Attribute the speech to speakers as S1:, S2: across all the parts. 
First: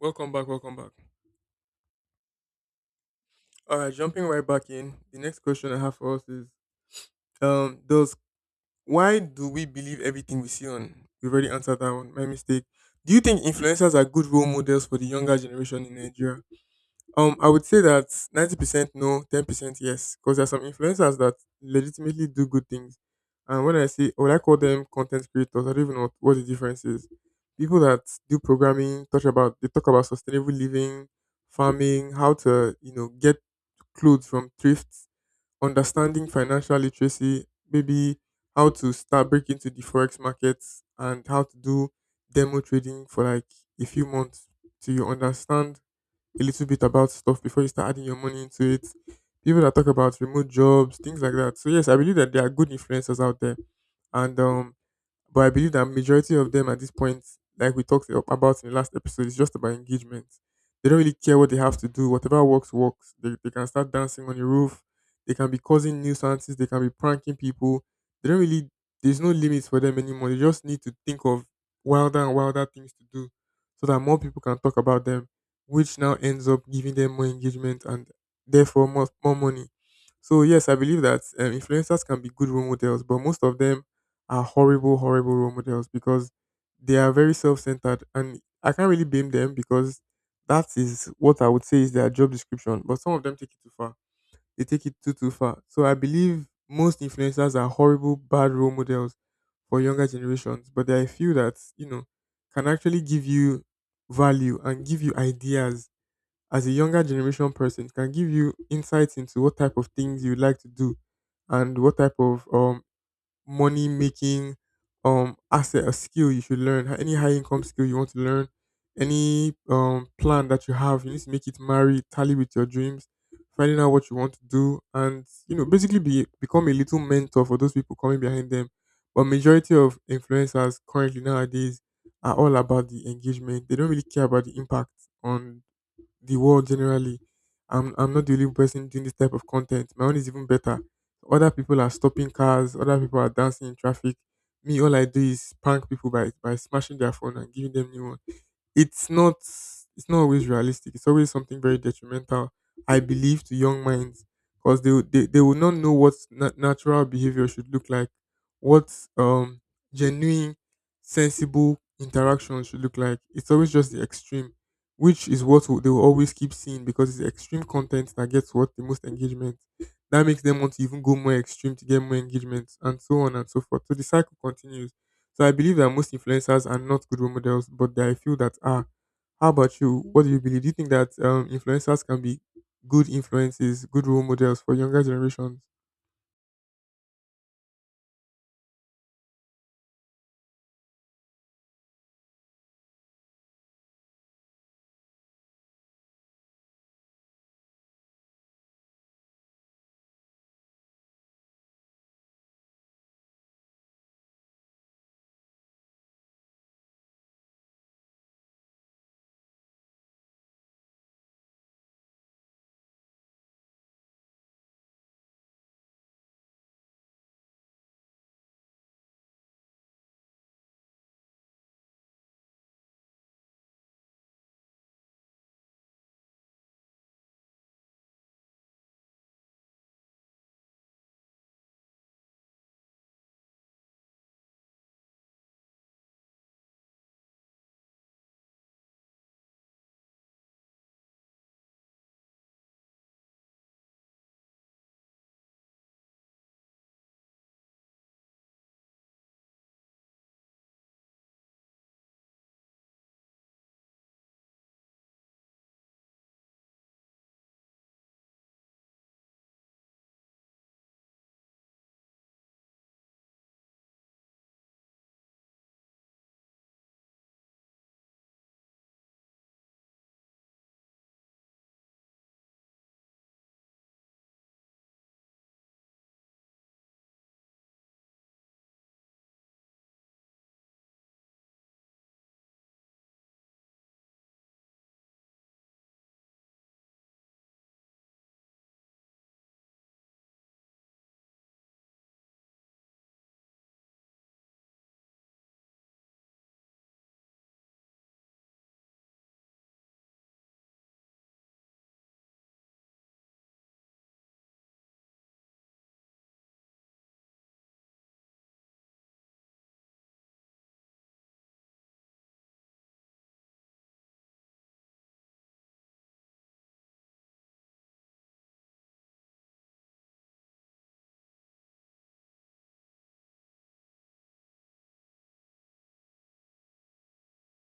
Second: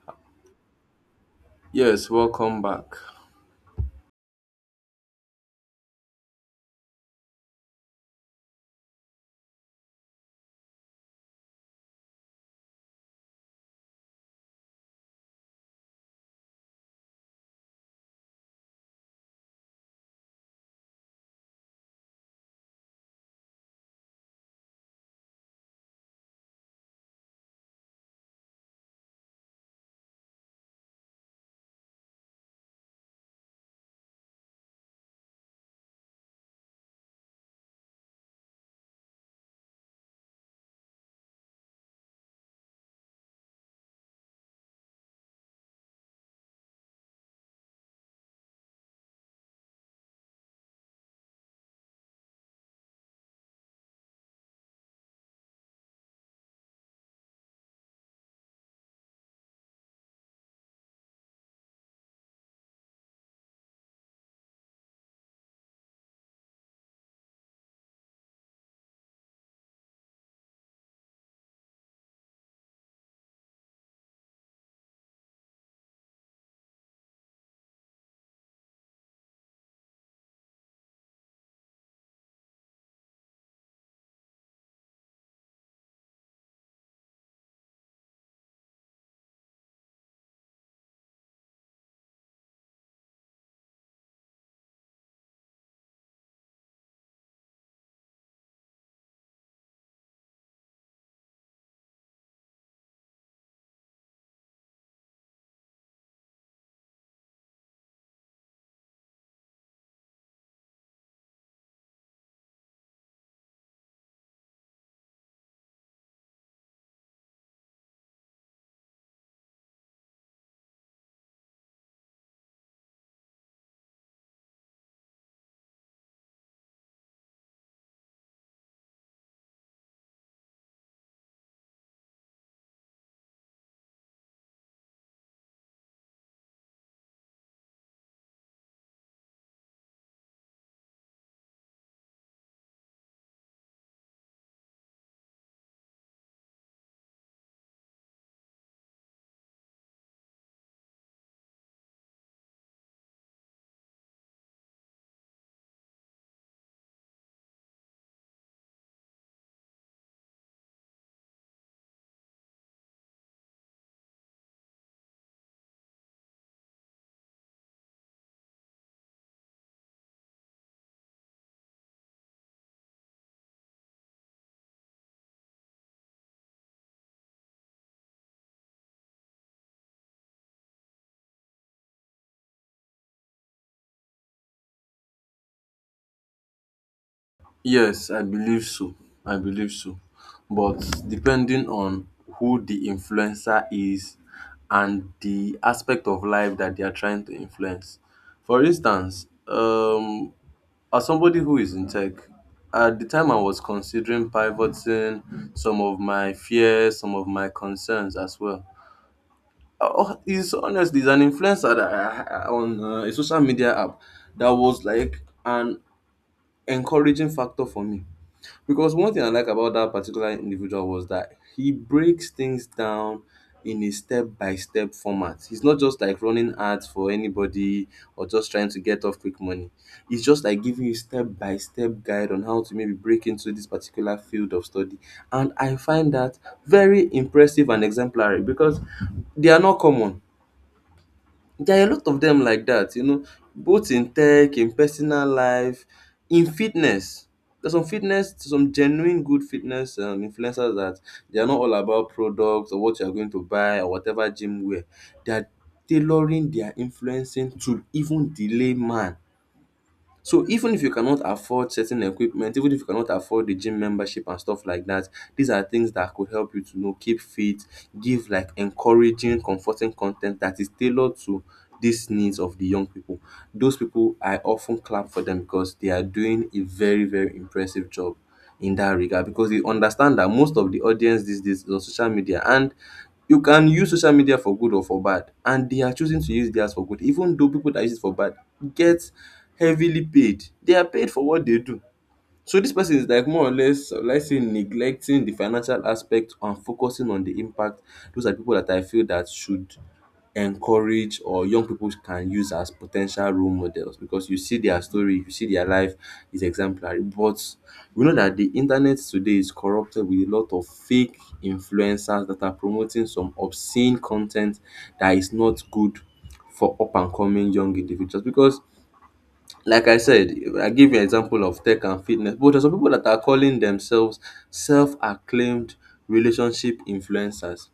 S1: Welcome back, welcome back.
S2: Yes, welcome back.
S1: All right, jumping right back in. The next question I have for us is does why do we believe everything we see on? We've already answered that one. My mistake. Do you think influencers are good role models for the younger generation in Nigeria? I would say that 90% no, 10% yes, because there are some influencers that legitimately do good things. And when I say when I call them content creators, I don't even know what the difference is. People that do programming, talk about sustainable living, farming, how to get clothes from thrifts, understanding financial literacy, maybe how to start breaking into the forex markets and how to do demo trading for like a few months till you understand a little bit about stuff before you start adding your money into it. People that talk about remote jobs, things like that. So yes, I believe that there are good influencers out there, and but I believe that majority of them at this point, like we talked about in the last episode, is just about engagement. They don't really care what they have to do. Whatever works, works. They can start dancing on the roof. They can be causing nuisances. They can be pranking people. They don't really, there's no limits for them anymore. They just need to think of wilder and wilder things to do so that more people can talk about them, which now ends up giving them more engagement and therefore more money. So, yes, I believe that influencers can be good role models, but most of them are horrible role models because they are very self centered. And I can't really blame them because that is what I would say is their job description. But some of them take it too far. They take it too far. So I believe most influencers are horrible, bad role models for younger generations. But there are a few that, you know, can actually give you value and give you ideas as a younger generation person. It can give you insights into what type of things you would like to do and what type of money making asset or skill you should learn, any high income skill you want to learn, any plan that you have. You need to make it tally with your dreams, finding out what you want to do, and you know, basically be become a little mentor for those people coming behind them. But majority of influencers currently nowadays are all about the engagement. They don't really care about the impact on the world generally. I'm not the only person doing this type of content. My own is even better. Other people are stopping cars. Other people are dancing in traffic. Me, all I do is prank people by smashing their phone and giving them new ones. it's not it's not always realistic. It's always something very detrimental, I believe, to young minds because they will not know what natural behavior should look like, what um genuine, sensible interaction should look like. It's always just the extreme, which is what they will always keep seeing because it's the extreme content that gets what the most engagement. That makes them want to even go more extreme to get more engagement, and so on and so forth. So the cycle continues. So I believe that most influencers are not good role models, but there are a few that are. How about you? What do you believe? Do you think that influencers can be good influences, good role models for younger generations?
S2: Yes, I believe so. I believe so. But depending on who the influencer is and the aspect of life that they are trying to influence. For instance, as somebody who is in tech, at the time I was considering pivoting some of my fears, some of my concerns as well. Is honestly is an influencer that on a social media app that was like an encouraging factor for me, because one thing I like about that particular individual was that he breaks things down in a step by step format. He's not just like running ads for anybody or just trying to get off quick money. He's just like giving you step by step guide on how to maybe break into this particular field of study. And I find that very impressive and exemplary because they are not common. There are a lot of them like that, you know, both in tech, in personal life, in fitness. There's some fitness, some genuine good fitness influencers that they are not all about products or what you are going to buy or whatever gym wear. They are tailoring their influencing to even the layman. So even if you cannot afford certain equipment, even if you cannot afford the gym membership and stuff like that, these are things that could help you to you know keep fit, give like encouraging comforting con ten t that is tailored to these needs of the young people. Those people I often clap for them because they are doing a very very impressive job in that regard, because they understand that most of the audience these days is on social media, and you can use social media for good or for bad, and they are choosing to use theirs for good, even though people that use it for bad get heavily paid. They are paid for what they do. So this person is like more or less, let's say, neglecting the financial aspect and focusing on the impact. Those are people that I feel that should encourage, or young people can use as potential role models, because you see their story, you see their life is exemplary. But we know that the internet today is corrupted with a lot of fake influencers that are promoting some obscene content that is not good for up and coming young individuals because, like I said, I give you an example of tech and fitness, but there's some people that are calling themselves self-acclaimed relationship influencers.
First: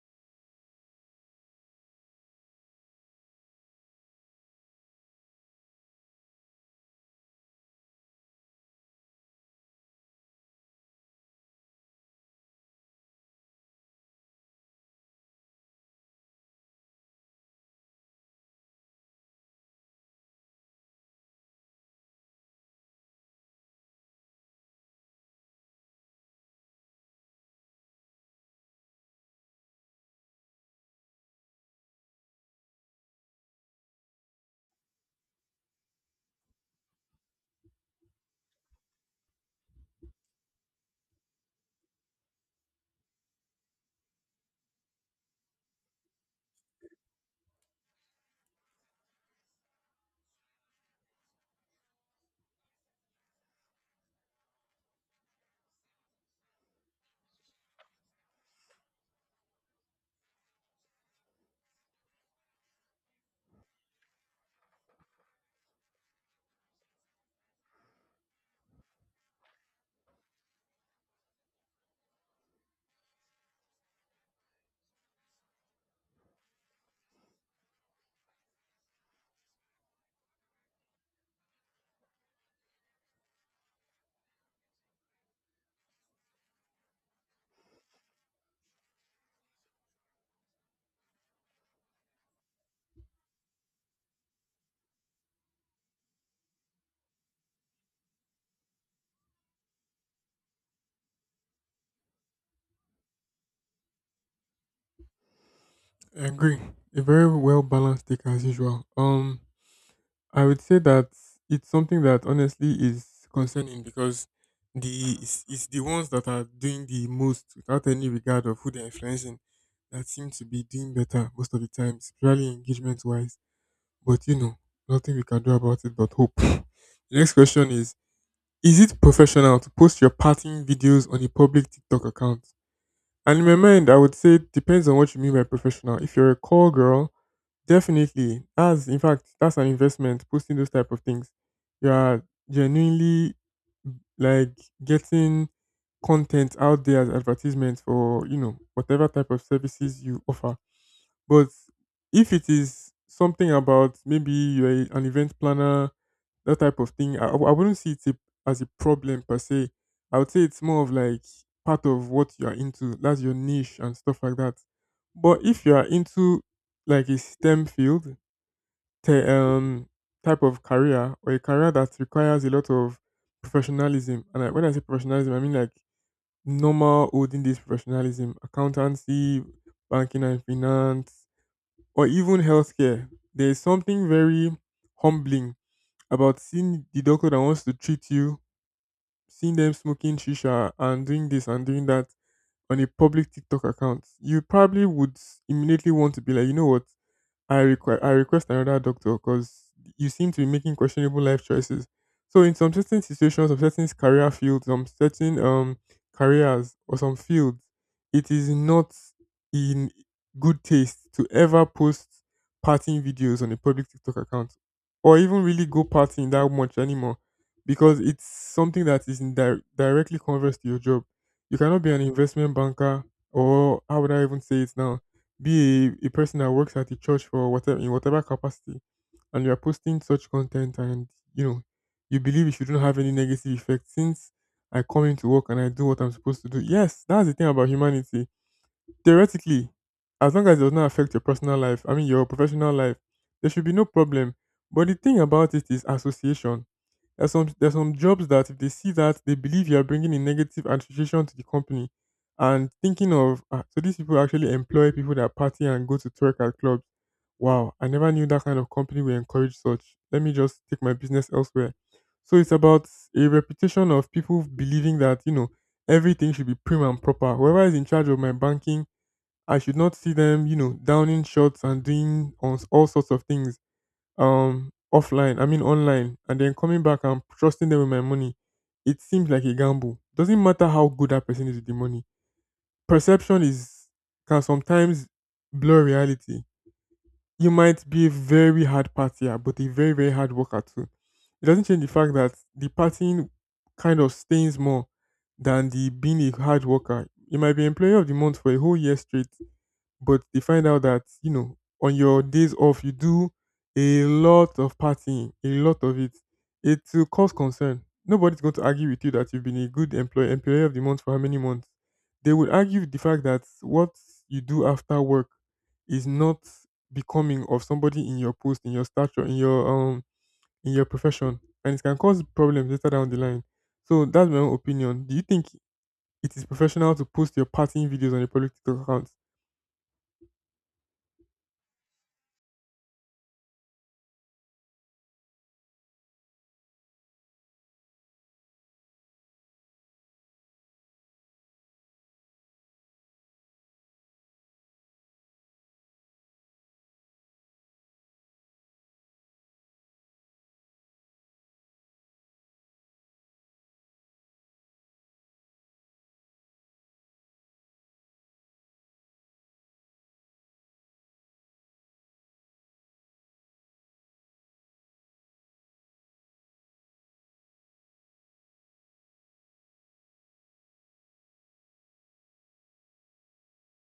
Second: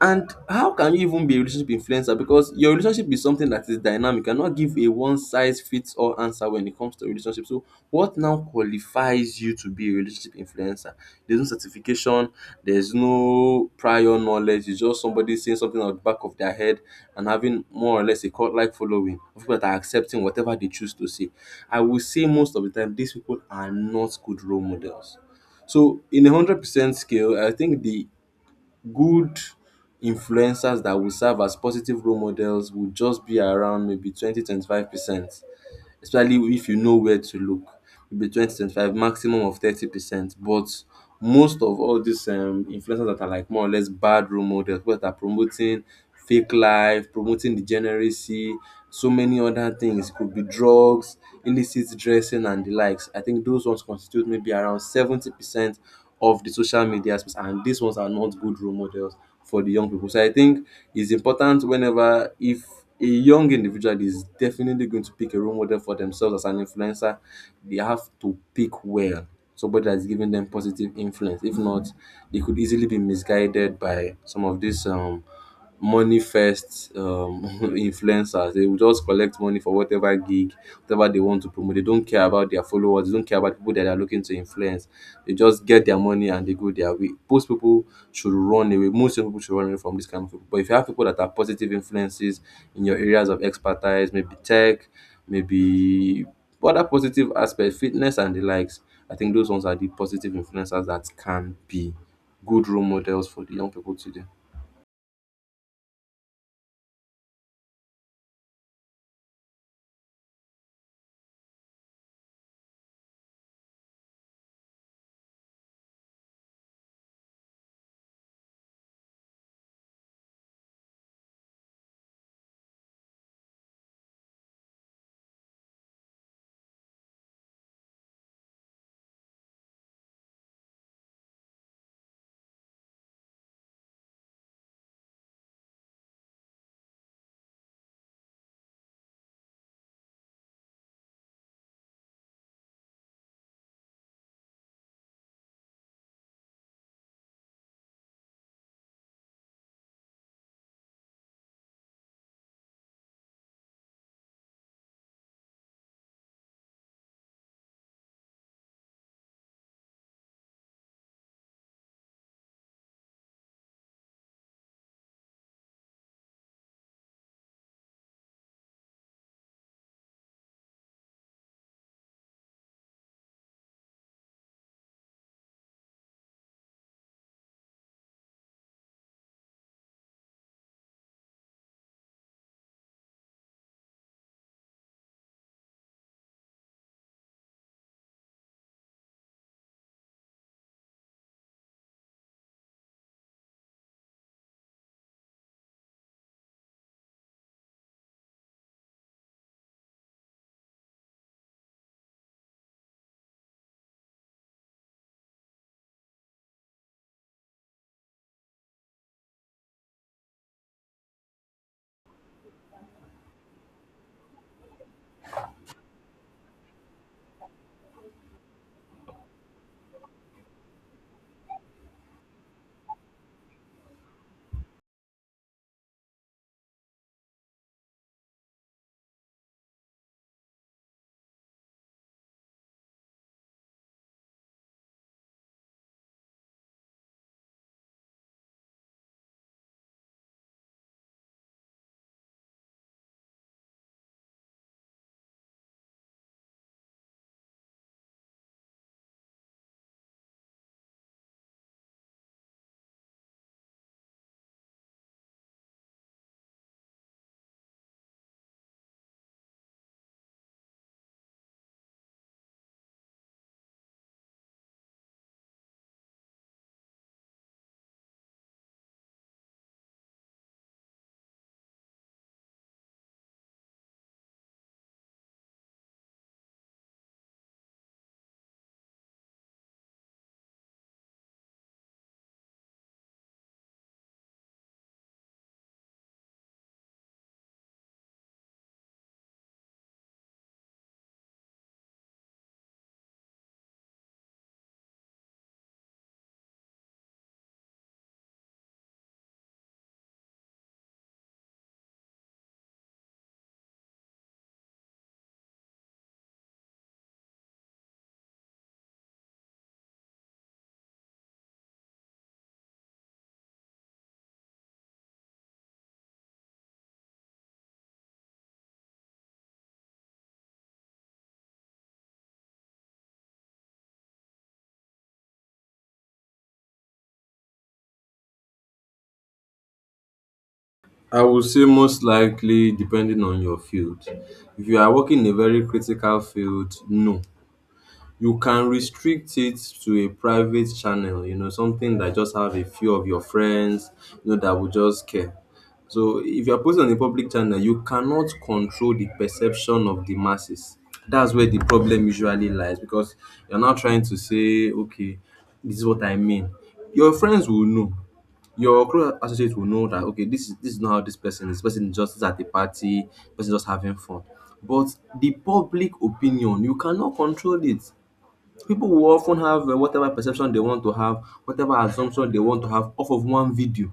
S2: And how can you even be a relationship influencer? Because your relationship is something that is dynamic and not give a one size fits all answer when it comes to relationship. So, what now qualifies you to be a relationship influencer? There's no certification, there's no prior knowledge, it's just somebody saying something out the back of their head and having more or less a cult like following of people that are accepting whatever they choose to say. I will say most of the time, these people are not good role models. So in 100% scale, I think the good influencers that will serve as positive role models would just be around maybe 20 25 percent, especially if you know where to look. It'll be twenty twenty five maximum of 30%, but most of all these influencers that are like more or less bad role models, people that are promoting fake life, promoting degeneracy, so many other things. It could be drugs, illicit dressing and the likes. I think those ones constitute maybe around 70% of the social media space, and these ones are not good role models for the young people. So I think it's important, whenever, if a young individual is definitely going to pick a role model for themselves as an influencer, they have to pick well, somebody that's giving them positive influence. If not, they could easily be misguided by some of these money first influencers. They will just collect money for whatever gig, whatever they want to promote. They don't care about their followers, they don't care about people that they are looking to influence. They just get their money and they go their way. Most people should run away, most young people should run away from this kind of people. But if you have people that are positive influences in your areas of expertise, maybe tech, maybe other positive aspects, fitness and the likes, I think those ones are the positive influencers that can be good role models for the young people today.
S1: I agree. A very well balanced take as usual. I would say that it's something that honestly is concerning because the it's the ones that are doing the most without any regard of who they're influencing that seem to be doing better most of the time, especially engagement wise. But you know, nothing we can do about it but hope. The next question is it professional to post your partying videos on a public TikTok account? And in my mind, I would say it depends on what you mean by professional. If you're a call girl, definitely. That's in fact That's an investment posting those type of things. You are genuinely like getting content out there as advertisements for you know whatever type of services you offer. But if it is something about maybe you're an event planner, that type of thing, I wouldn't see it as a problem per se. I would say it's more of like part of what you're into. That's your niche and stuff like that. But if you're into like a STEM field, te- um, type of career or a career that requires a lot of professionalism. And when I say professionalism, I mean like normal olden days professionalism, accountancy, banking and finance, or even healthcare, there is something very humbling about seeing the doctor that wants to treat you, seeing them smoking shisha and doing this and doing that on a public TikTok account. You probably would immediately want to be like, you know what? I request another doctor because you seem to be making questionable life choices. So in some certain situations, of certain career fields, some certain careers or some fields, it is not in good taste to ever post partying videos on a public TikTok account, or even really go partying that much anymore, because it's something that is in directly converse to your job. You cannot be an investment banker, or how would I even say it now? Be a person that works at the church for whatever in whatever capacity and you are posting such content and you know you believe it shouldn't have any negative effect since I come into work and I do what I'm supposed to do. Yes, that's the thing about humanity. Theoretically, as long as it does not affect your personal life, I mean your professional life, there should be no problem. But the thing about it is association. There's some jobs that if they see that they believe you are bringing a negative association to the company, and thinking of, "Ah, so these people actually employ people that party and go to twerk at clubs. Wow, I never knew that kind of company would encourage such. Let me just take my business elsewhere." So it's about a reputation of people believing that you know everything should be prim and proper. Whoever is in charge of my banking, I should not see them you know downing shots and doing all sorts of things offline I mean online and then coming back and trusting them with my money. It seems like a gamble. Doesn't matter how good that person is with the money, perception is can sometimes blur reality. You might be a very hard partier but a very hard worker too. It doesn't change the fact that the partying kind of stains more than the being a hard worker. You might be employee of the month for a whole year straight, but they find out that, you know, on your days off, you do a lot of partying, a lot of it. It will cause concern. Nobody's going to argue with you that you've been a good employee, employee of the month for how many months. They will argue with the fact that what you do after work is not becoming of somebody in your post, in your stature, in your profession, and it can cause problems later down the line. So that's my own opinion. Do you think it is professional to post your partying videos on a public TikTok account?
S2: I would say most likely depending on your field. If you are working in a very critical field, no. You can restrict it to a private channel, you know, something that just have a few of your friends, you know, that will just care. So if you're posting on a public channel, you cannot control the perception of the masses. That's where the problem usually lies, because you're not trying to say, okay, this is what I mean. Your friends will know, your close associates will know that, okay, this is, this is not how this person is. This person is just at the party, this person just having fun. But the public opinion, you cannot control it. People will often have whatever perception they want to have, whatever assumption they want to have off of one video.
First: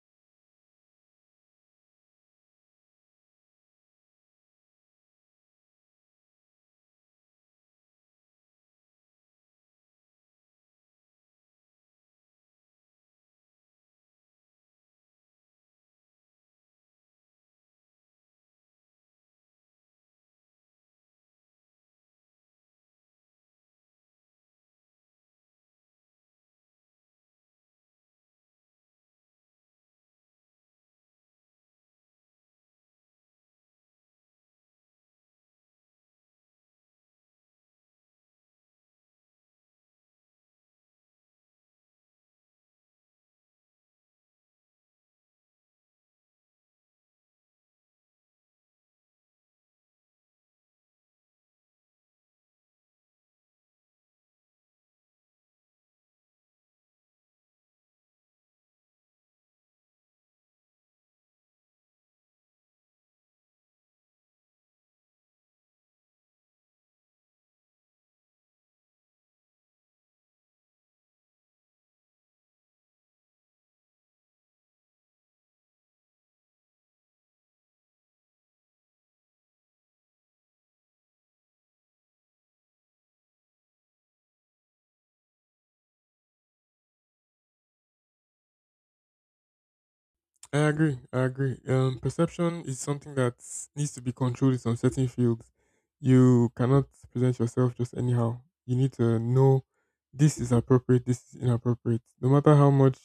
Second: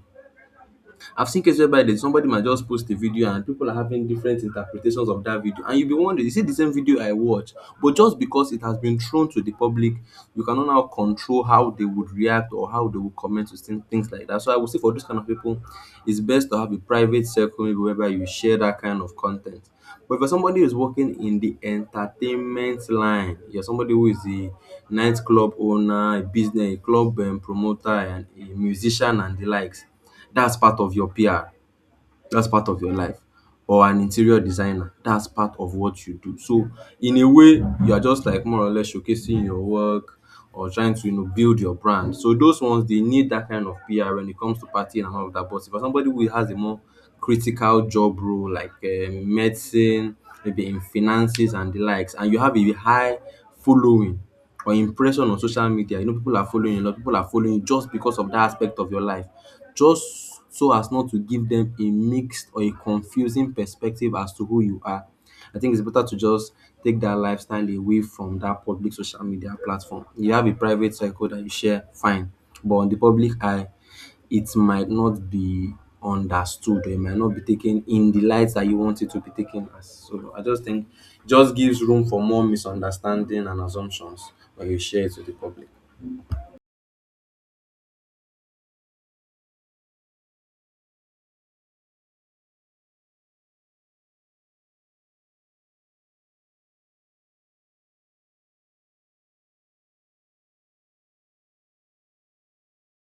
S2: I've seen cases whereby there's somebody might just post a video and people are having different interpretations of that video. And you'll be wondering, is it the same video I watched? But just because it has been thrown to the public, you cannot now control how they would react or how they would comment to things like that. So I would say for those kind of people, it's best to have a private circle maybe whereby you share that kind of content. But for somebody who's working in the entertainment line, you're somebody who is a nightclub owner, a business, a club promoter, and a musician and the likes, that's part of your PR. That's part of your life. Or an interior designer. That's part of what you do. So in a way, you are just like more or less showcasing your work or trying to you know build your brand. So those ones they need that kind of PR when it comes to partying and all of that. But for somebody who has a more critical job role like medicine, maybe in finances and the likes, and you have a high following or impression on social media, you know people are following you, a lot of people are following you just because of that aspect of your life. Just so as not to give them a mixed or a confusing perspective as to who you are, I think it's better to just take that lifestyle away from that public social media platform. You have a private circle that you share, fine, but on the public eye, it might not be understood or it might not be taken in the light that you want it to be taken as. So I just think it just gives room for more misunderstanding and assumptions when you share it to the public.
S1: I agree. I agree. Perception is something that needs to be controlled in some certain fields. You cannot present yourself just anyhow. You need to know this is appropriate, this is inappropriate. No matter how much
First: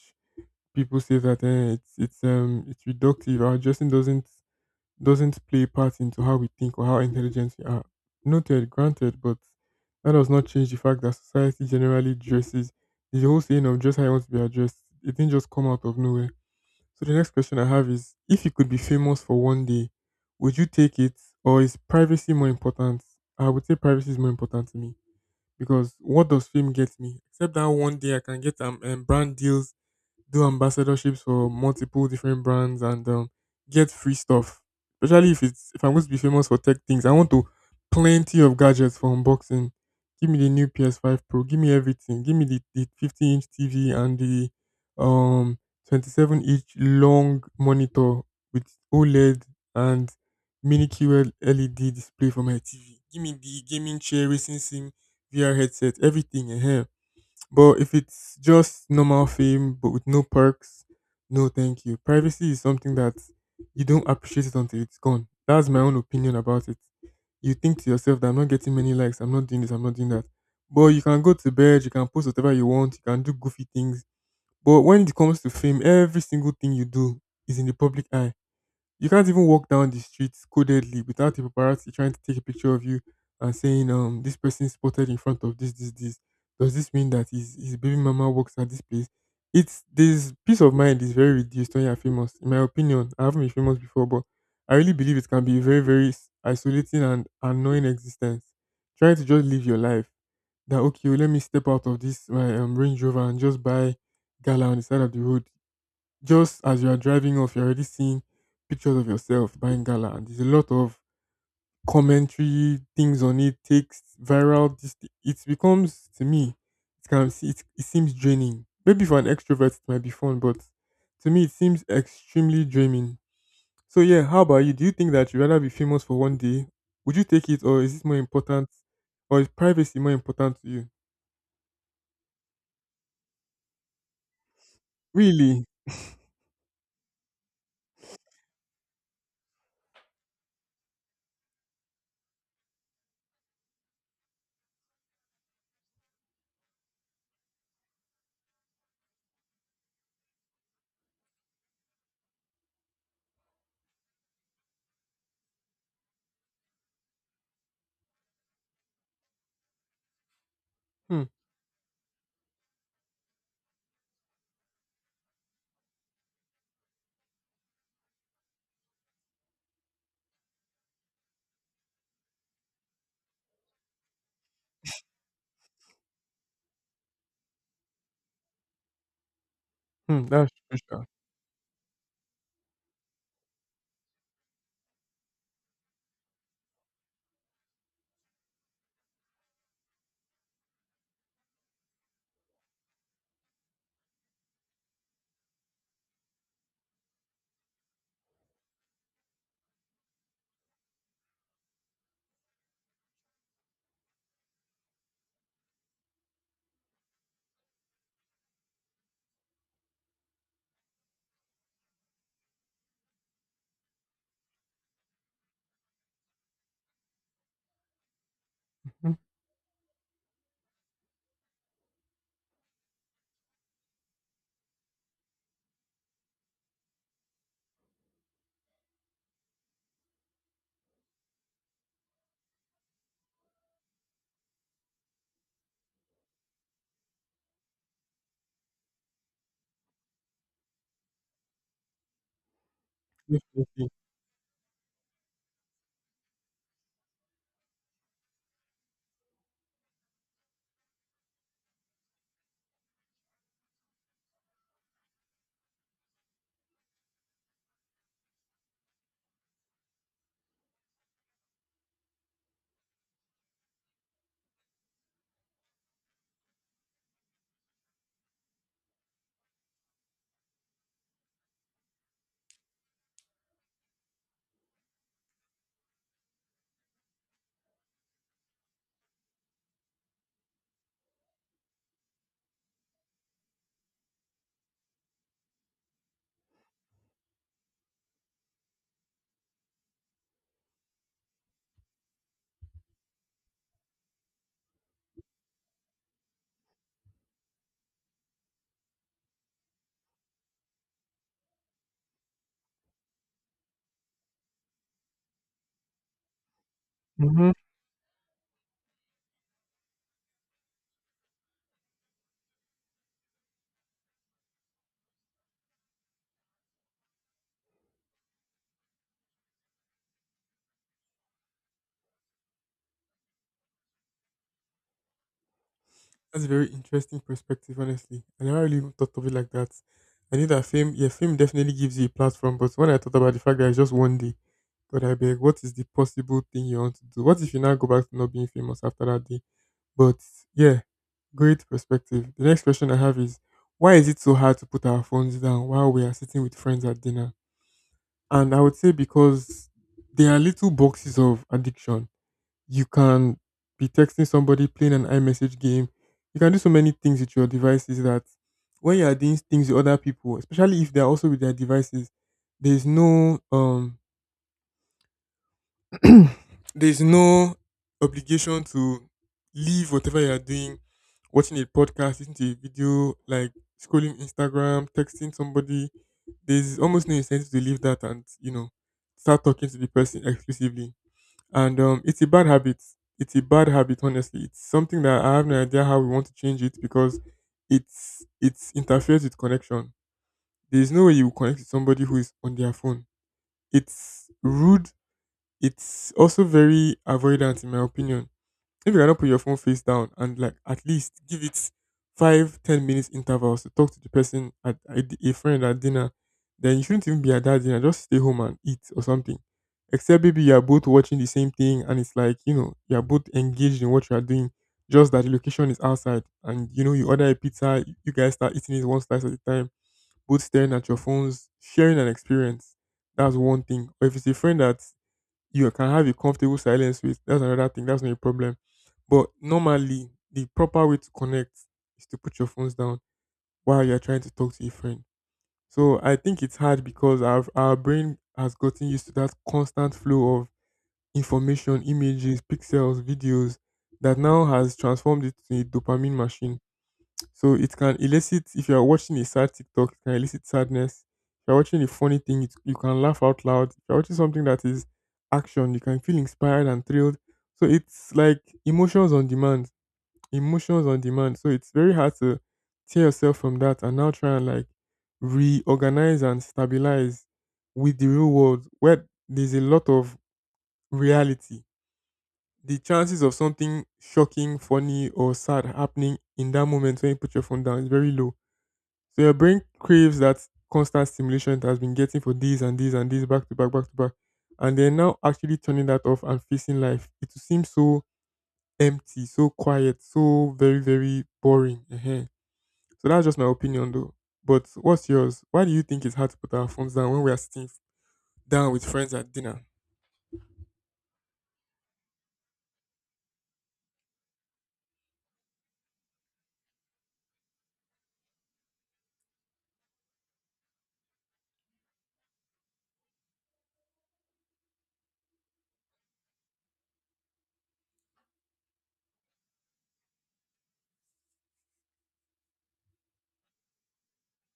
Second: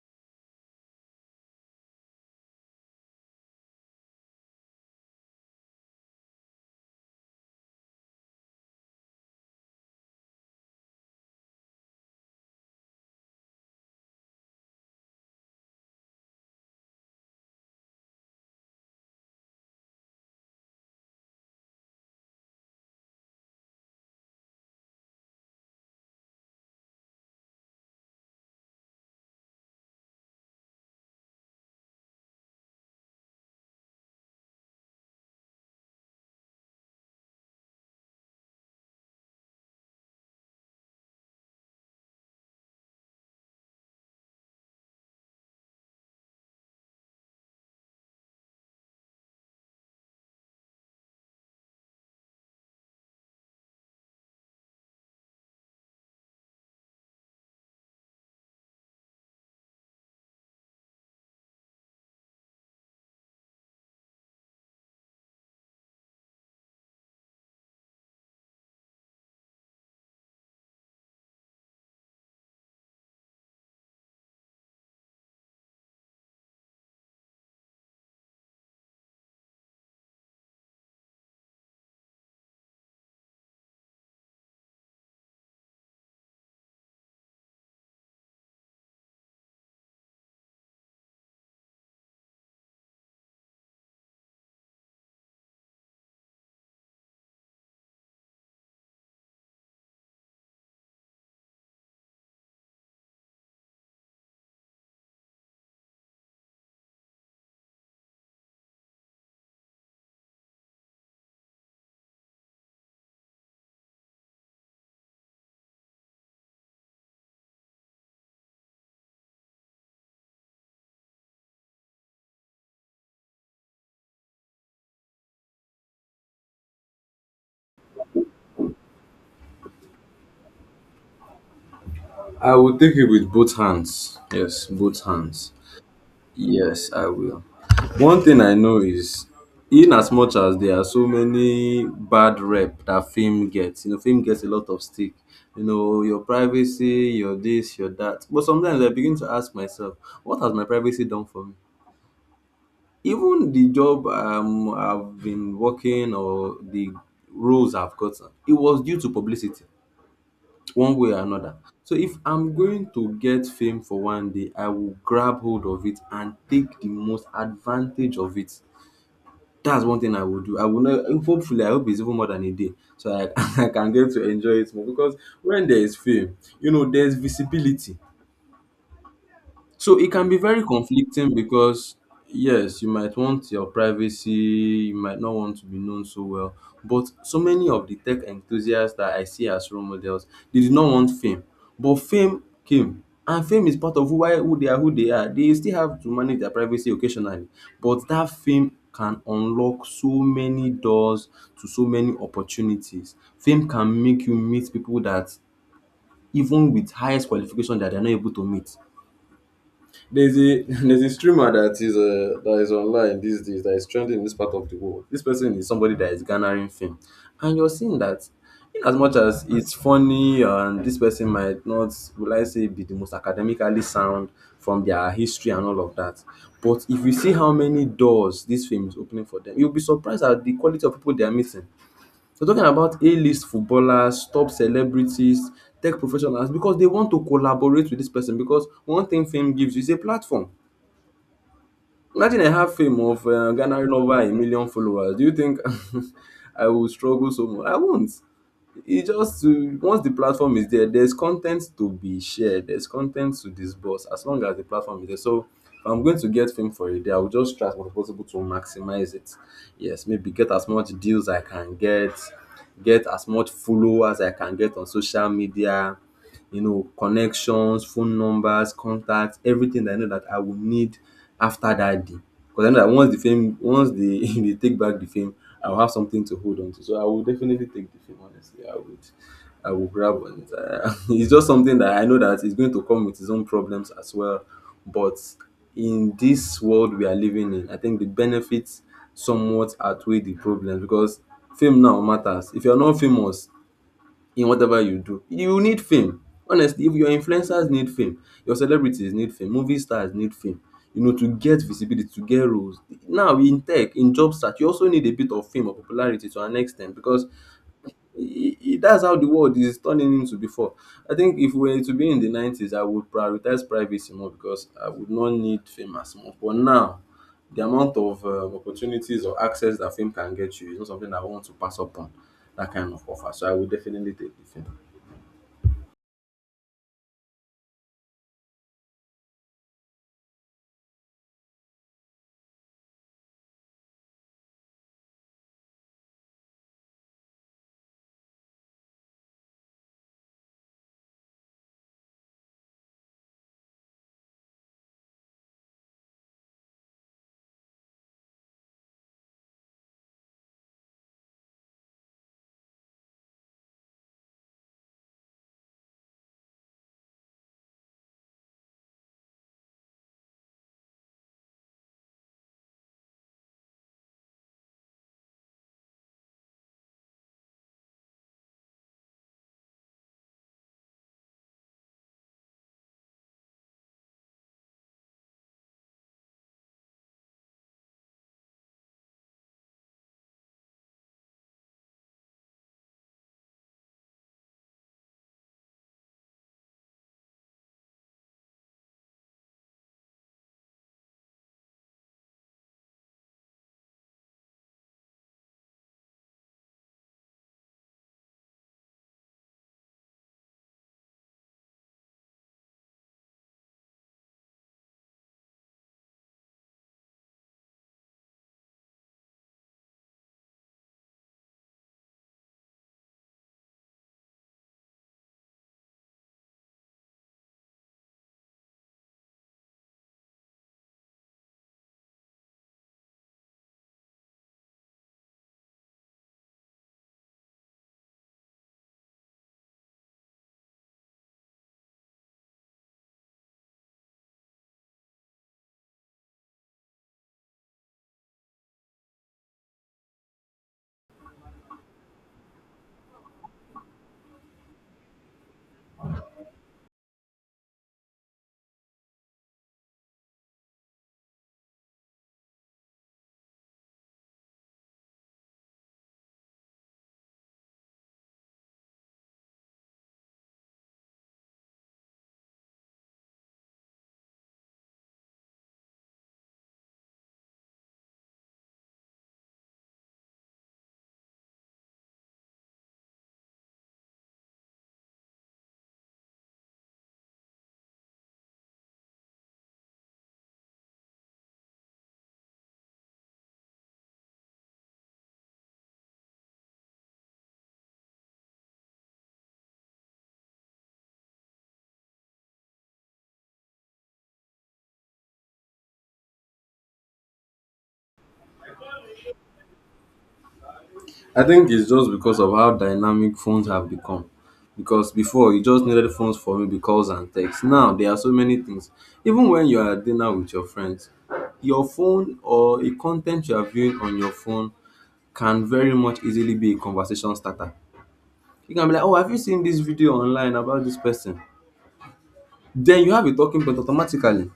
S1: people say that it's reductive. Our dressing doesn't play a part into how we think or how intelligent we are. Noted, granted, but that does not change the fact that society generally dresses. There's a whole saying of dress how you want to be addressed. It didn't just come out of nowhere. So the next question I have is, if you could be famous for one day, would you take it, or is privacy more important? I would say privacy is more important to me because what does fame get me? Except that one day I can get brand deals, do ambassadorships for multiple different brands and get free stuff. Especially if it's if I'm going to be famous for tech things, I want to plenty of gadgets for unboxing. Give me the new PS5 Pro. Give me everything. Give me the 50" inch TV and the um 27" inch long monitor with OLED and mini QL LED display for my TV. Give me the gaming chair, racing sim, VR headset, everything. Eh. But if it's just normal fame but with no perks, no thank you. Privacy is something that you don't appreciate it until it's gone. That's my own opinion about it. You think to yourself that I'm not getting many likes, I'm not doing this, I'm not doing that. But you can go to bed, you can post whatever you want, you can do goofy things. But when it comes to fame, every single thing you do is in the public eye. You can't even walk down the street codedly without a paparazzi trying to take a picture of you and saying, this person spotted in front of this, this, this. Does this mean that his baby mama works at this place? It's this peace of mind is very reduced when you're famous. In my opinion, I haven't been famous before, but I really believe it can be a very, isolating and annoying existence. Trying to just live your life. That okay, oh, let me step out of this my Range Rover and just buy gala on the side of the road. Just as you are driving off, you're already seeing pictures of yourself buying gala, and there's a lot of commentary, things on it, takes viral. It becomes to me, it seems draining. Maybe for an extrovert it might be fun, but to me it seems extremely draining. So yeah, how about you? Do you think that you'd rather be famous for one day? Would you take it, or is it more important, or is privacy more important to you?
S2: I would take it with both hands. Yes, both hands.
S1: Really?
S2: Yes, I will. One thing I know is, in as much as there are so many bad rep that fame gets, you know, fame gets a lot of stick. You know, your privacy, your this, your that. But sometimes I begin to ask myself, what has my privacy done for me? Even the job I've been working, or the roles I've gotten, it was due to publicity one way or
S1: Hmm.
S2: another. So if I'm going to get fame for 1 day, I will grab hold of it and take the most advantage of it. That's one thing I will do. I will not, hopefully I hope it's even more than a day. So I can get to enjoy it more. Because when there is fame, you know, there's visibility. So it
S1: Hmm.
S2: can be
S1: That's
S2: very
S1: crucial.
S2: conflicting because yes, you might want your privacy, you might not want to be known so well. But so many of the tech enthusiasts that I see as role models, they did not want fame. But fame came. And fame is part of who they are. They still have to manage their privacy occasionally. But that fame can unlock so many doors to so many opportunities. Fame can make you meet people that even with highest qualification that they're not able to meet. There's a there's a streamer that is online these days that is trending in this part of the world. This person is somebody that is garnering fame, and you're seeing that in as
S1: Mhm.
S2: much as it's funny and this person might not, will I say, be the most academically sound from their history and all of that, but if you see how many doors this fame is opening for them, you'll be surprised at the quality of people they are meeting. We're talking about A-list footballers, top celebrities, tech professionals, because they want to collaborate with this person because one thing fame gives you is a platform. Imagine I have fame of
S1: Definitely.
S2: garnering over a million followers. Do you think I will struggle so much? I won't e, just to, once the platform is there, there's content to be shared, there's content to disburse, as long as the platform is there. So if I'm going to get fame for a day, I will just try as much as possible to maximize it. Yes, maybe get as much deals I can get as much followers I can get on social media, you know, connections, phone numbers, contacts, everything that I know that I will need after that day. Because I know that once the fame, once they they take back the fame, I'll have something to hold on to. So I will definitely take the fame, honestly. I would, I will grab on it. It's just something that I know that is going to come with its own problems as well. But in this world we are living in, I think the benefits somewhat outweigh the problems, because fame now matters. If you're not famous, in whatever you do. You need fame. Honestly, if your influencers need fame, your celebrities need fame, movie stars need fame, you know, to get visibility, to get roles. Now, in tech, in job search, you also need a bit of fame or popularity to an extent because
S1: Mhm.
S2: that's how the world is turning into before. I think if we were to be in the 90s, I would prioritize privacy more because I would not need fame as much. But now, the amount of opportunities or access that fame can get you is not something I want to pass up on, that kind of offer. So I would definitely take the fame.
S1: That's a very interesting perspective, honestly. I never really even thought of it like that. I knew that fame, yeah, fame definitely gives you a platform, but when I thought about the fact that it's just one day, God, I beg, what is the possible thing you want to do? What if you now go back to not being famous after that day? But yeah, great perspective. The next question I have is why is it so hard to put our phones down while we are sitting with friends at dinner? And I would say because there are little boxes of addiction. You can be texting somebody, playing an iMessage game. You can do so many things with your devices that when you are doing things with other people, especially if they are also with their devices, there is no there is no obligation to leave whatever you are doing, watching a podcast, listening to a video, like scrolling Instagram, texting somebody. There's almost no incentive to leave that and you know start talking to the person exclusively. And it's a bad habit. It's a bad habit, honestly. It's something that I have no idea how we want to change it because it's interferes with connection. There's no way you will connect with somebody who is on their phone. It's rude. It's also very avoidant, in my opinion. If you cannot put your phone face down and like at least give it five ten minutes intervals to talk to the person a friend at dinner, then you shouldn't even be at that dinner. Just stay home and eat or something, except maybe you are both watching the same thing and it's like you know you are both engaged in what you are doing, just that the location is outside and you know you order a pizza, you guys start eating it one slice at a time, both staring at your phones sharing an experience. That's one thing. But if it's a friend that you can have a comfortable silence with, that's another thing. That's not a problem. But normally, the proper way to connect is to put your phones down while you're trying to talk to a friend. So I think it's hard because our brain has gotten used to that constant flow of information, images, pixels, videos that now has transformed it to a dopamine machine, so it can elicit, if you are watching a sad TikTok, it can elicit sadness. If you're watching a funny thing, it, you can laugh out loud. If you're watching something that is action, you can feel inspired and thrilled. So it's like emotions on demand. Emotions on demand. So it's very hard to tear yourself from that and now try and like reorganize and stabilize with the real world where there's a lot of reality. The chances of something shocking, funny, or sad happening in that moment when you put your phone down is very low, so your brain craves that constant stimulation it has been getting for these and these and these back to back, back to back. And then now actually turning that off and facing life, it will seem so empty, so quiet, so very, very boring. Ehen. So that's just my opinion though. But what's yours? Why do you think it's hard to put our phones down when we are sitting down with friends at dinner?
S2: I think it's just because of how dynamic phones have become. Because before, you just needed phones for maybe calls and texts. Now there are so many things. Even when you are at dinner with your friends, your phone, or a content you are viewing on your phone, can very much easily be a conversation starter. You can be like, oh, have you seen this video online about this person? Then you have a talking point automatically.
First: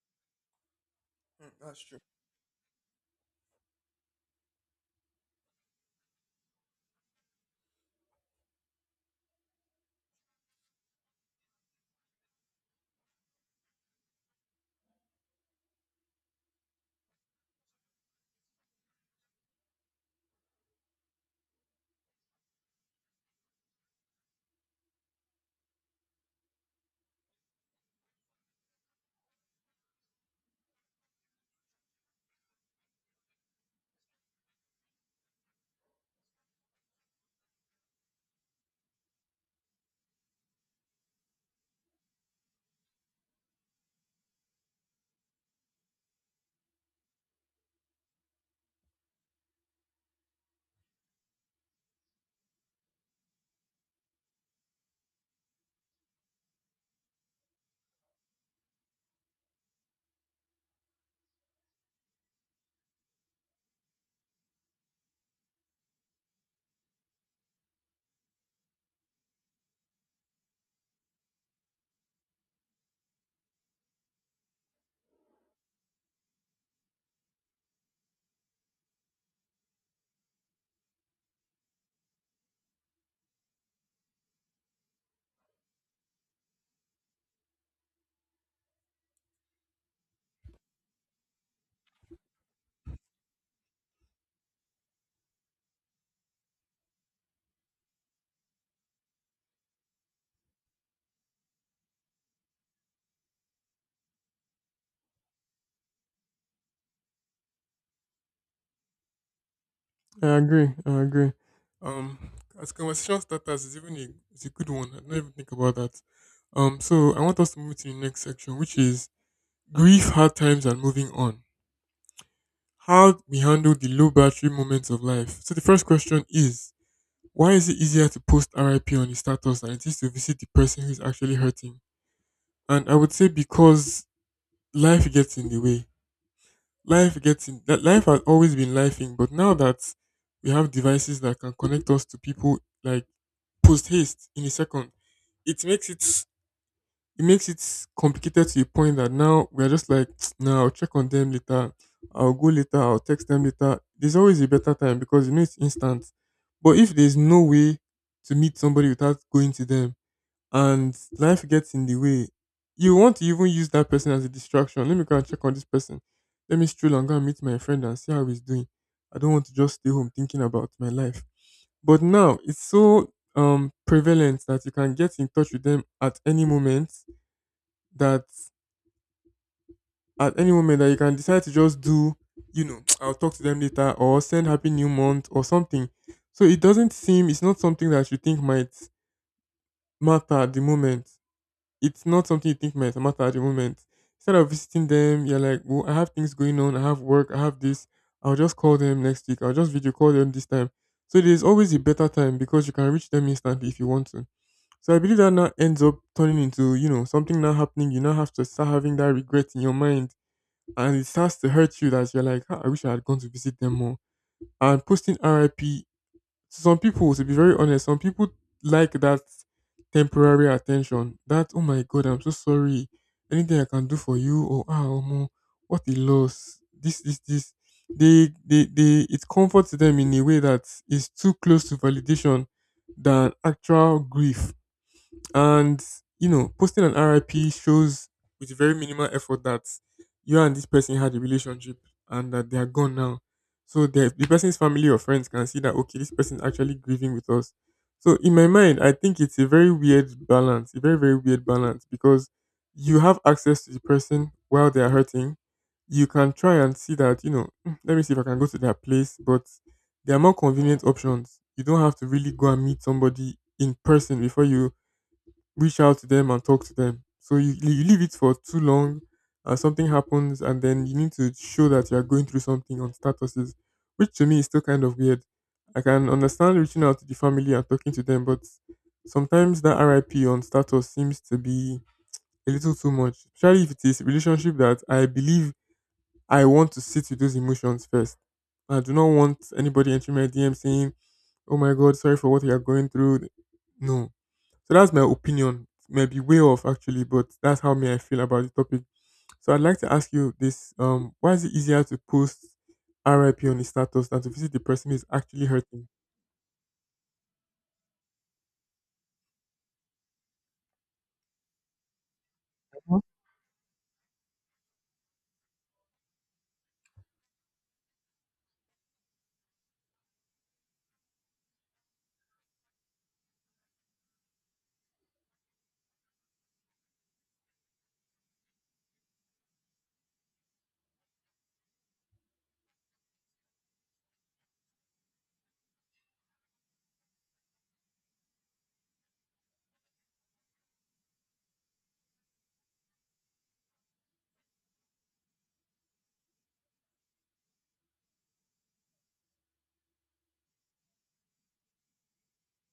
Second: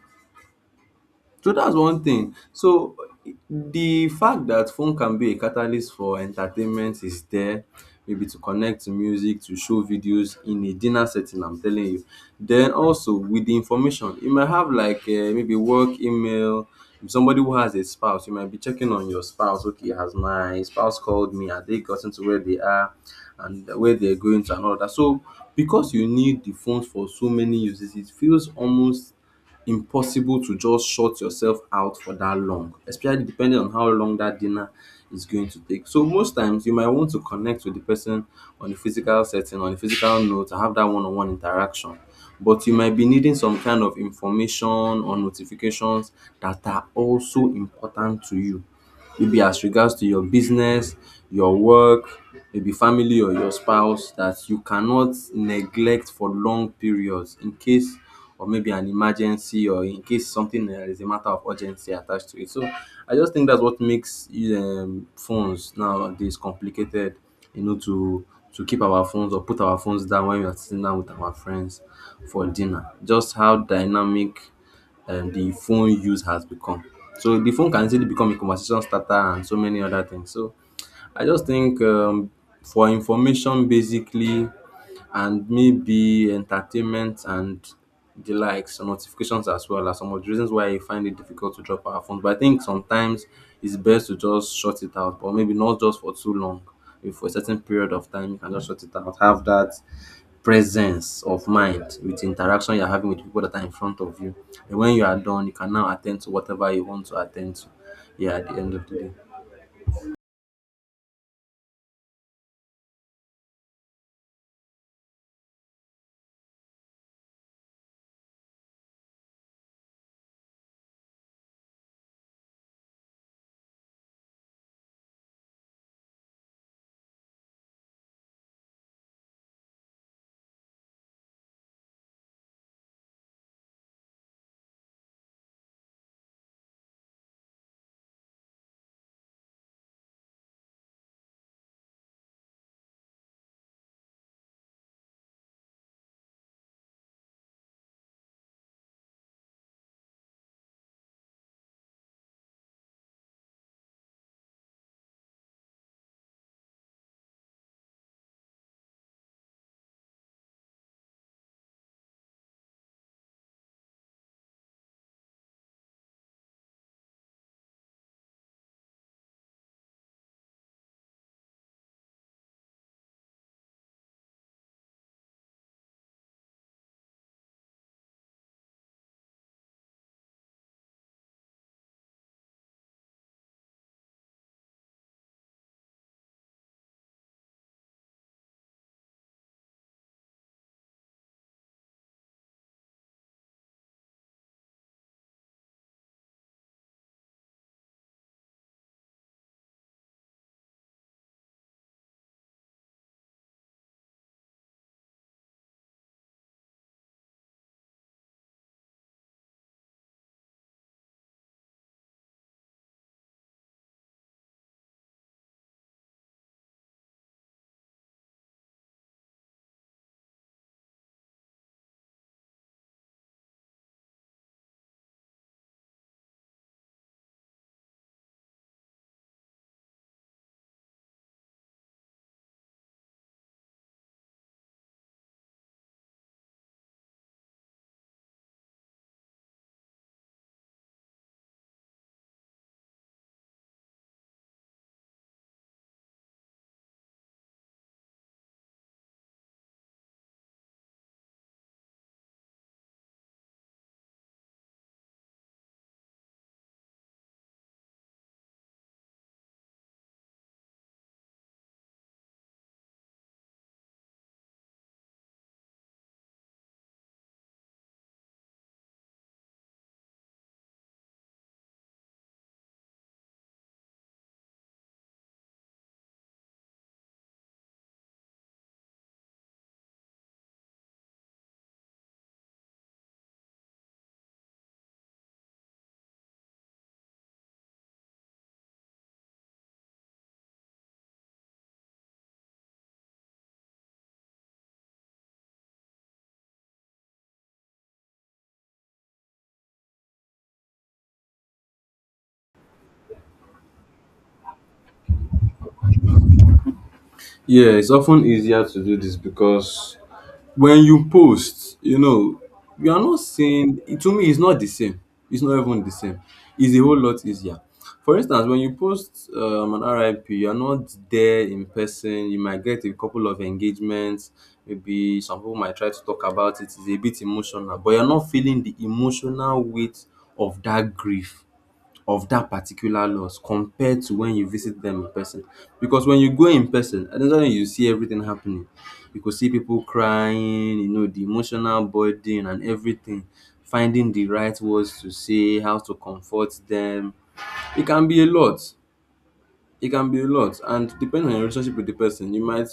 S1: Mm,
S2: So that's
S1: that's true.
S2: one thing. So the fact that phone can be a catalyst for entertainment is there, maybe to connect to music, to show videos in a dinner setting, I'm telling you. Then also with the information, you might have like maybe work email. If somebody who has a spouse, you might be checking on your spouse. Okay, has my spouse called me? Have they gotten to where they are, and where they're going to, and all that? So because you need the phone for so many uses, it feels almost impossible to just shut yourself out for that long, especially depending on how long that dinner is going to take. So most times you might want to connect with the person on a physical setting, on a physical note, to have that one-on-one interaction. But you might be needing some kind of information or notifications that are also important to you, maybe as regards to your business, your work, maybe family or your spouse, that you cannot neglect for long periods, in case, or maybe an emergency, or in case something is a matter of urgency attached to it. So I just think that's what makes phones nowadays complicated, you know, to keep our phones, or put our phones down when we are sitting down with our friends for dinner. Just how dynamic the phone use has become. So the phone can easily become a conversation starter and so many other things. So I just think, for information basically, and maybe entertainment and the likes, some notifications, as well as some of the reasons why you find it difficult to drop our phones. But I think sometimes it's best to just shut it out, but maybe not just for too long. If for a certain period of time, you can just shut it out. Have that presence of mind with the interaction you're having with people that are in front of you. And when you are done, you can now attend to whatever you want to attend to. Yeah, at the end of the day.
S1: I agree. I agree. Um, as conversation starters is even a, it's a good one. I do not even think about that. So I want us to move to the next section, which is grief, hard times, and moving on. How we handle the low battery moments of life. So the first question is why is it easier to post RIP on the status than it is to visit the person who's actually hurting? And I would say because life gets in the way. Life gets in that, life has always been lifing, but now that we have devices that can connect us to people like post haste in a second, it makes it it makes it complicated to a point that now we're just like, now I'll check on them later. I'll go later. I'll text them later. There's always a better time because you know it's instant. But if there's no way to meet somebody without going to them and life gets in the way, you want to even use that person as a distraction. Let me go and check on this person. Let me stroll and go and meet my friend and see how he's doing. I don't want to just stay home thinking about my life. But now it's so prevalent that you can get in touch with them at any moment, that at any moment that you can decide to just do, you know, I'll talk to them later or send happy new month or something. So it doesn't seem, it's not something that you think might matter at the moment. It's not something you think might matter at the moment. Instead of visiting them, you're like, well, I have things going on, I have work, I have this. I'll just call them next week. I'll just video call them this time. So there's always a better time because you can reach them instantly if you want to. So I believe that now ends up turning into, you know, something now happening. You now have to start having that regret in your mind, and it starts to hurt you that you're like, "Ah, I wish I had gone to visit them more." And posting RIP, some people, to be very honest, some people like that temporary attention. That, oh my God, I'm so sorry. Anything I can do for you, or ah, omo, what a loss. This, this, this. It comforts them in a way that is too close to validation than actual grief. And you know, posting an RIP shows with very minimal effort that you and this person had a relationship and that they are gone now. So the person's family or friends can see that okay, this person is actually grieving with us. So in my mind, I think it's a very weird balance, a very very weird balance because you have access to the person while they are hurting. You can try and see that you know, "Mm, let me see if I can go to their place," but there are more convenient options. You don't have to really go and meet somebody in person before you reach out to them and talk to them. So you leave it for too long and something happens and then you need to show that you're going through something on statuses, which to me is still kind of weird. I can understand reaching out to the family and talking to them, but sometimes that RIP on status seems to be a little too much, especially if it is a relationship that I believe I want to sit with those emotions first. I do not want anybody entering my DM saying, oh my God, sorry for what you are going through. No, so that's my opinion. Might be way off actually, but that's how me I feel about the topic. So I'd like to ask you this: why is it easier to post RIP on the status than to visit the person who's actually hurting?
S2: Yeah, it's often easier to do this because when you post, you know, you are not saying it to me, it's not the same. It's not even the same. It's a whole lot easier. For instance, when you post an RIP, you're not there in person. You might get a couple of engagements. Maybe some people might try to talk about it. It's a bit emotional, but you're not feeling the emotional weight of that grief, of that particular loss, compared to when you visit them in person. Because when you go in person, at the end of the day, you see everything happening. You could see people crying, you know, the emotional burden and everything, finding the right words to say, how to comfort them. It can be a lot. It can be a lot, and depending on your relationship with the person, you might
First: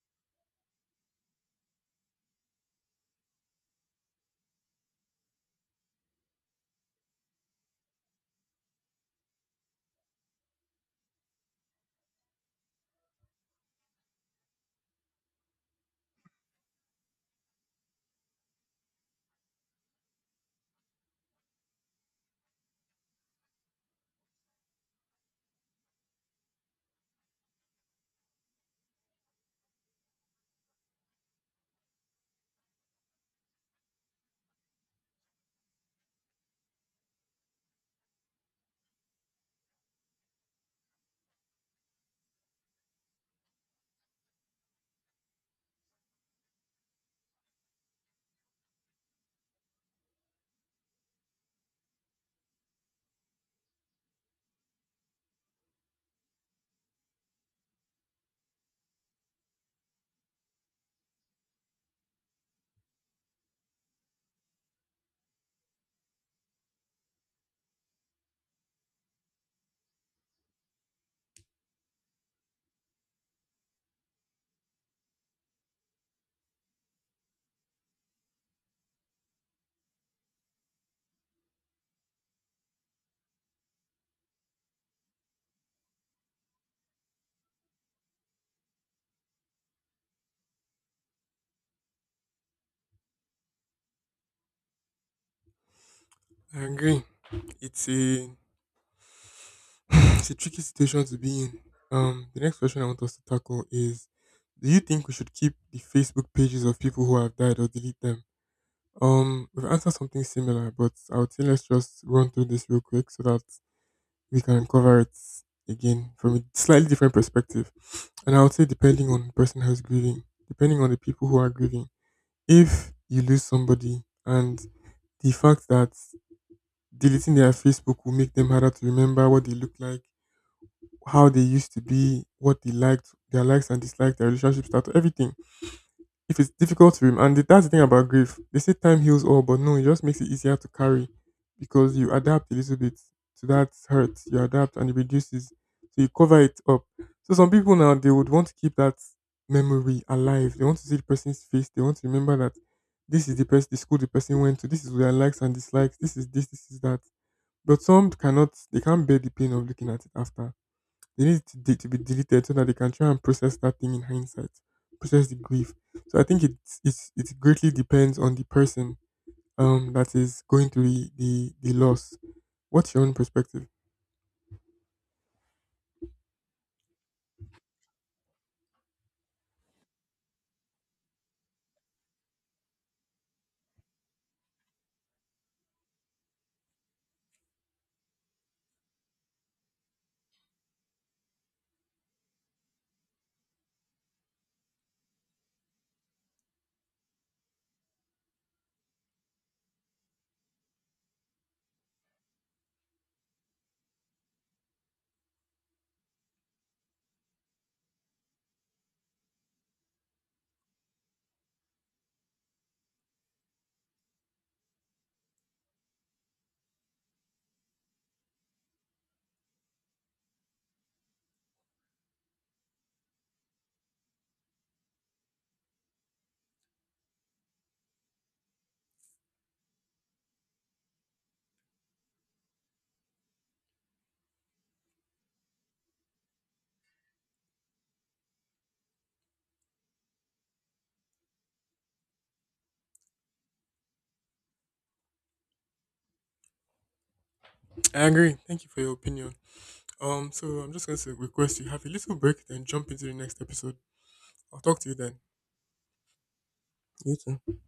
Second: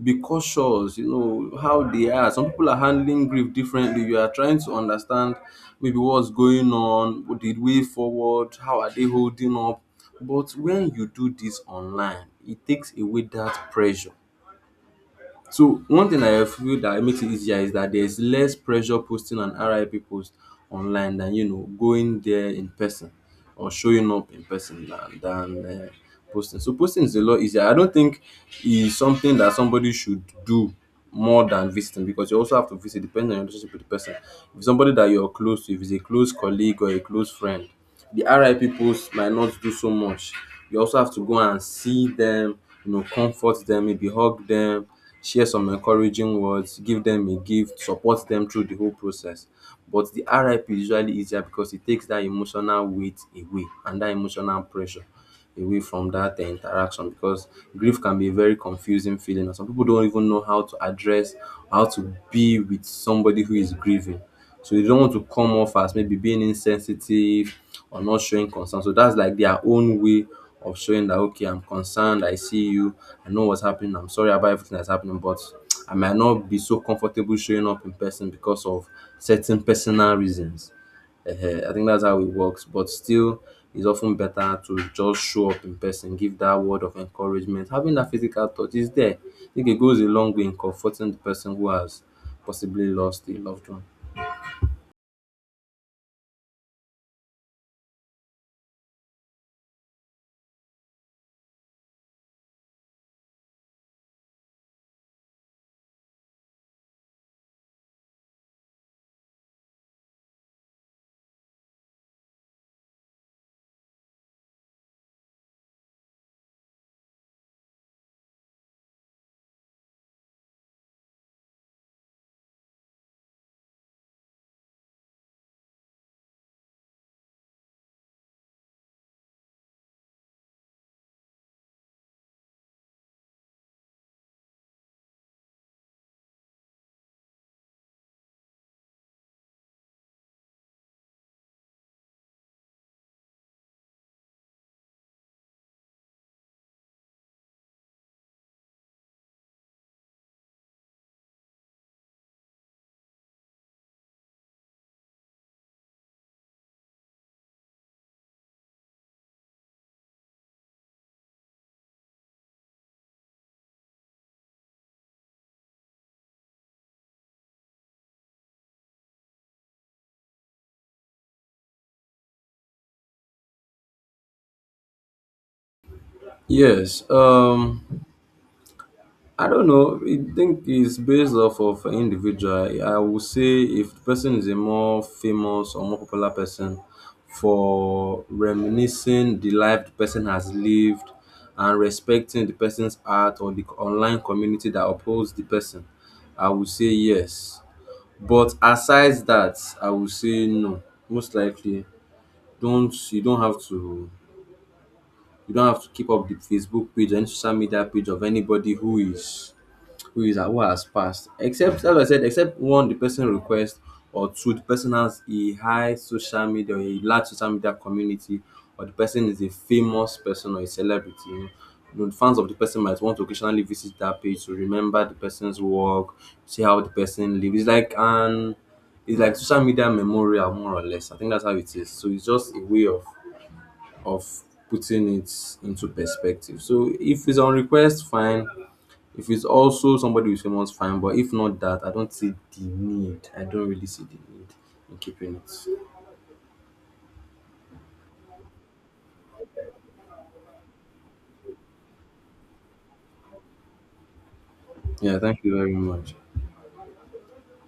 S2: be cautious. You know how they are. Some people are handling grief differently. You are trying to understand maybe what's going on, the way forward, how are they holding up. But when you do this online, it takes away that pressure. So one thing I feel that makes it easier is that there's less pressure posting an RIP post online than, you know, going there in person or showing up in person, than posting. So posting is a lot easier. I don't think it's something that somebody should do more than visiting, because you also have to visit depending on your relationship with the person. If it's somebody that you're close to, if it's a close colleague or a close friend, the RIP post might not do so much. You also have to go and see them, you know, comfort them, maybe hug them, share some encouraging words, give them a gift, support them through the whole process. But the RIP is usually easier because it takes that emotional weight away and that emotional pressure away from that interaction, because grief can be a very confusing feeling and some people don't even know how to address, how to be with somebody who is grieving. So you don't want to come off as maybe being insensitive or not showing concern. So that's like their own way of showing that, okay, I'm concerned, I see you, I know what's happening, I'm sorry about everything that's happening, but I might not be so comfortable showing up in person because of certain personal reasons. Ehen, I think that's how it works, but still it's often better to just show up in person, give that word of encouragement. Having that physical touch is there. I think it goes a long way in comforting the person who has possibly lost a loved one.
S1: I agree. It's a it's a tricky situation to be in. The next question I want us to tackle is: do you think we should keep the Facebook pages of people who have died or delete them? We've answered something similar, but I would say let's just run through this real quick so that we can cover it again from a slightly different perspective. And I would say, depending on the person who's grieving, depending on the people who are grieving, if you lose somebody, and the fact that deleting their Facebook will make them harder to remember what they look like, how they used to be, what they liked, their likes and dislikes, their relationship status, everything, if it's difficult to remember, and that's the thing about grief. They say time heals all, but no, it just makes it easier to carry because you adapt a little bit to that hurt. You adapt and it reduces, so you cover it up. So some people now they would want to keep that memory alive. They want to see the person's face. They want to remember that this is the person, the school the person went to. This is their likes and dislikes. This is this. This is that. But some cannot. They can't bear the pain of looking at it after. They need it to be deleted so that they can try and process that thing in hindsight, process the grief. So I think it greatly depends on the person that is going through the loss. What's your own perspective?
S2: Yes, I don't know. I think it's based off of an individual. I would say if the person is a more famous or more popular person, for reminiscing the life the person has lived and respecting the person's art or the online community that upholds the person, I would say yes. But aside that, I would say no. Most likely, don't you don't have to you don't have to keep up the Facebook page, any social media page of anybody who is praise and what has passed, except, as I said, except one, the person request, or two, the person has a high social media or a large social media community, or the person is a famous person or a celebrity, you know. You, fans of the person, might want to occasionally visit that page to remember the person's work, see how the person lives. It's like an, it's like social media memorial, more or less. I think that's how it is. So it's just a way of of putting it into perspective. So if it's on request, fine. If it's also somebody with famous, fine. But if not that, I don't see the need. I don't really see the need in keeping it.
S1: I agree. Thank you for your opinion. So I'm just going to request you have a little break, then jump into the next episode. I'll talk to you then.
S2: Yeah, thank you very much.
S1: You too.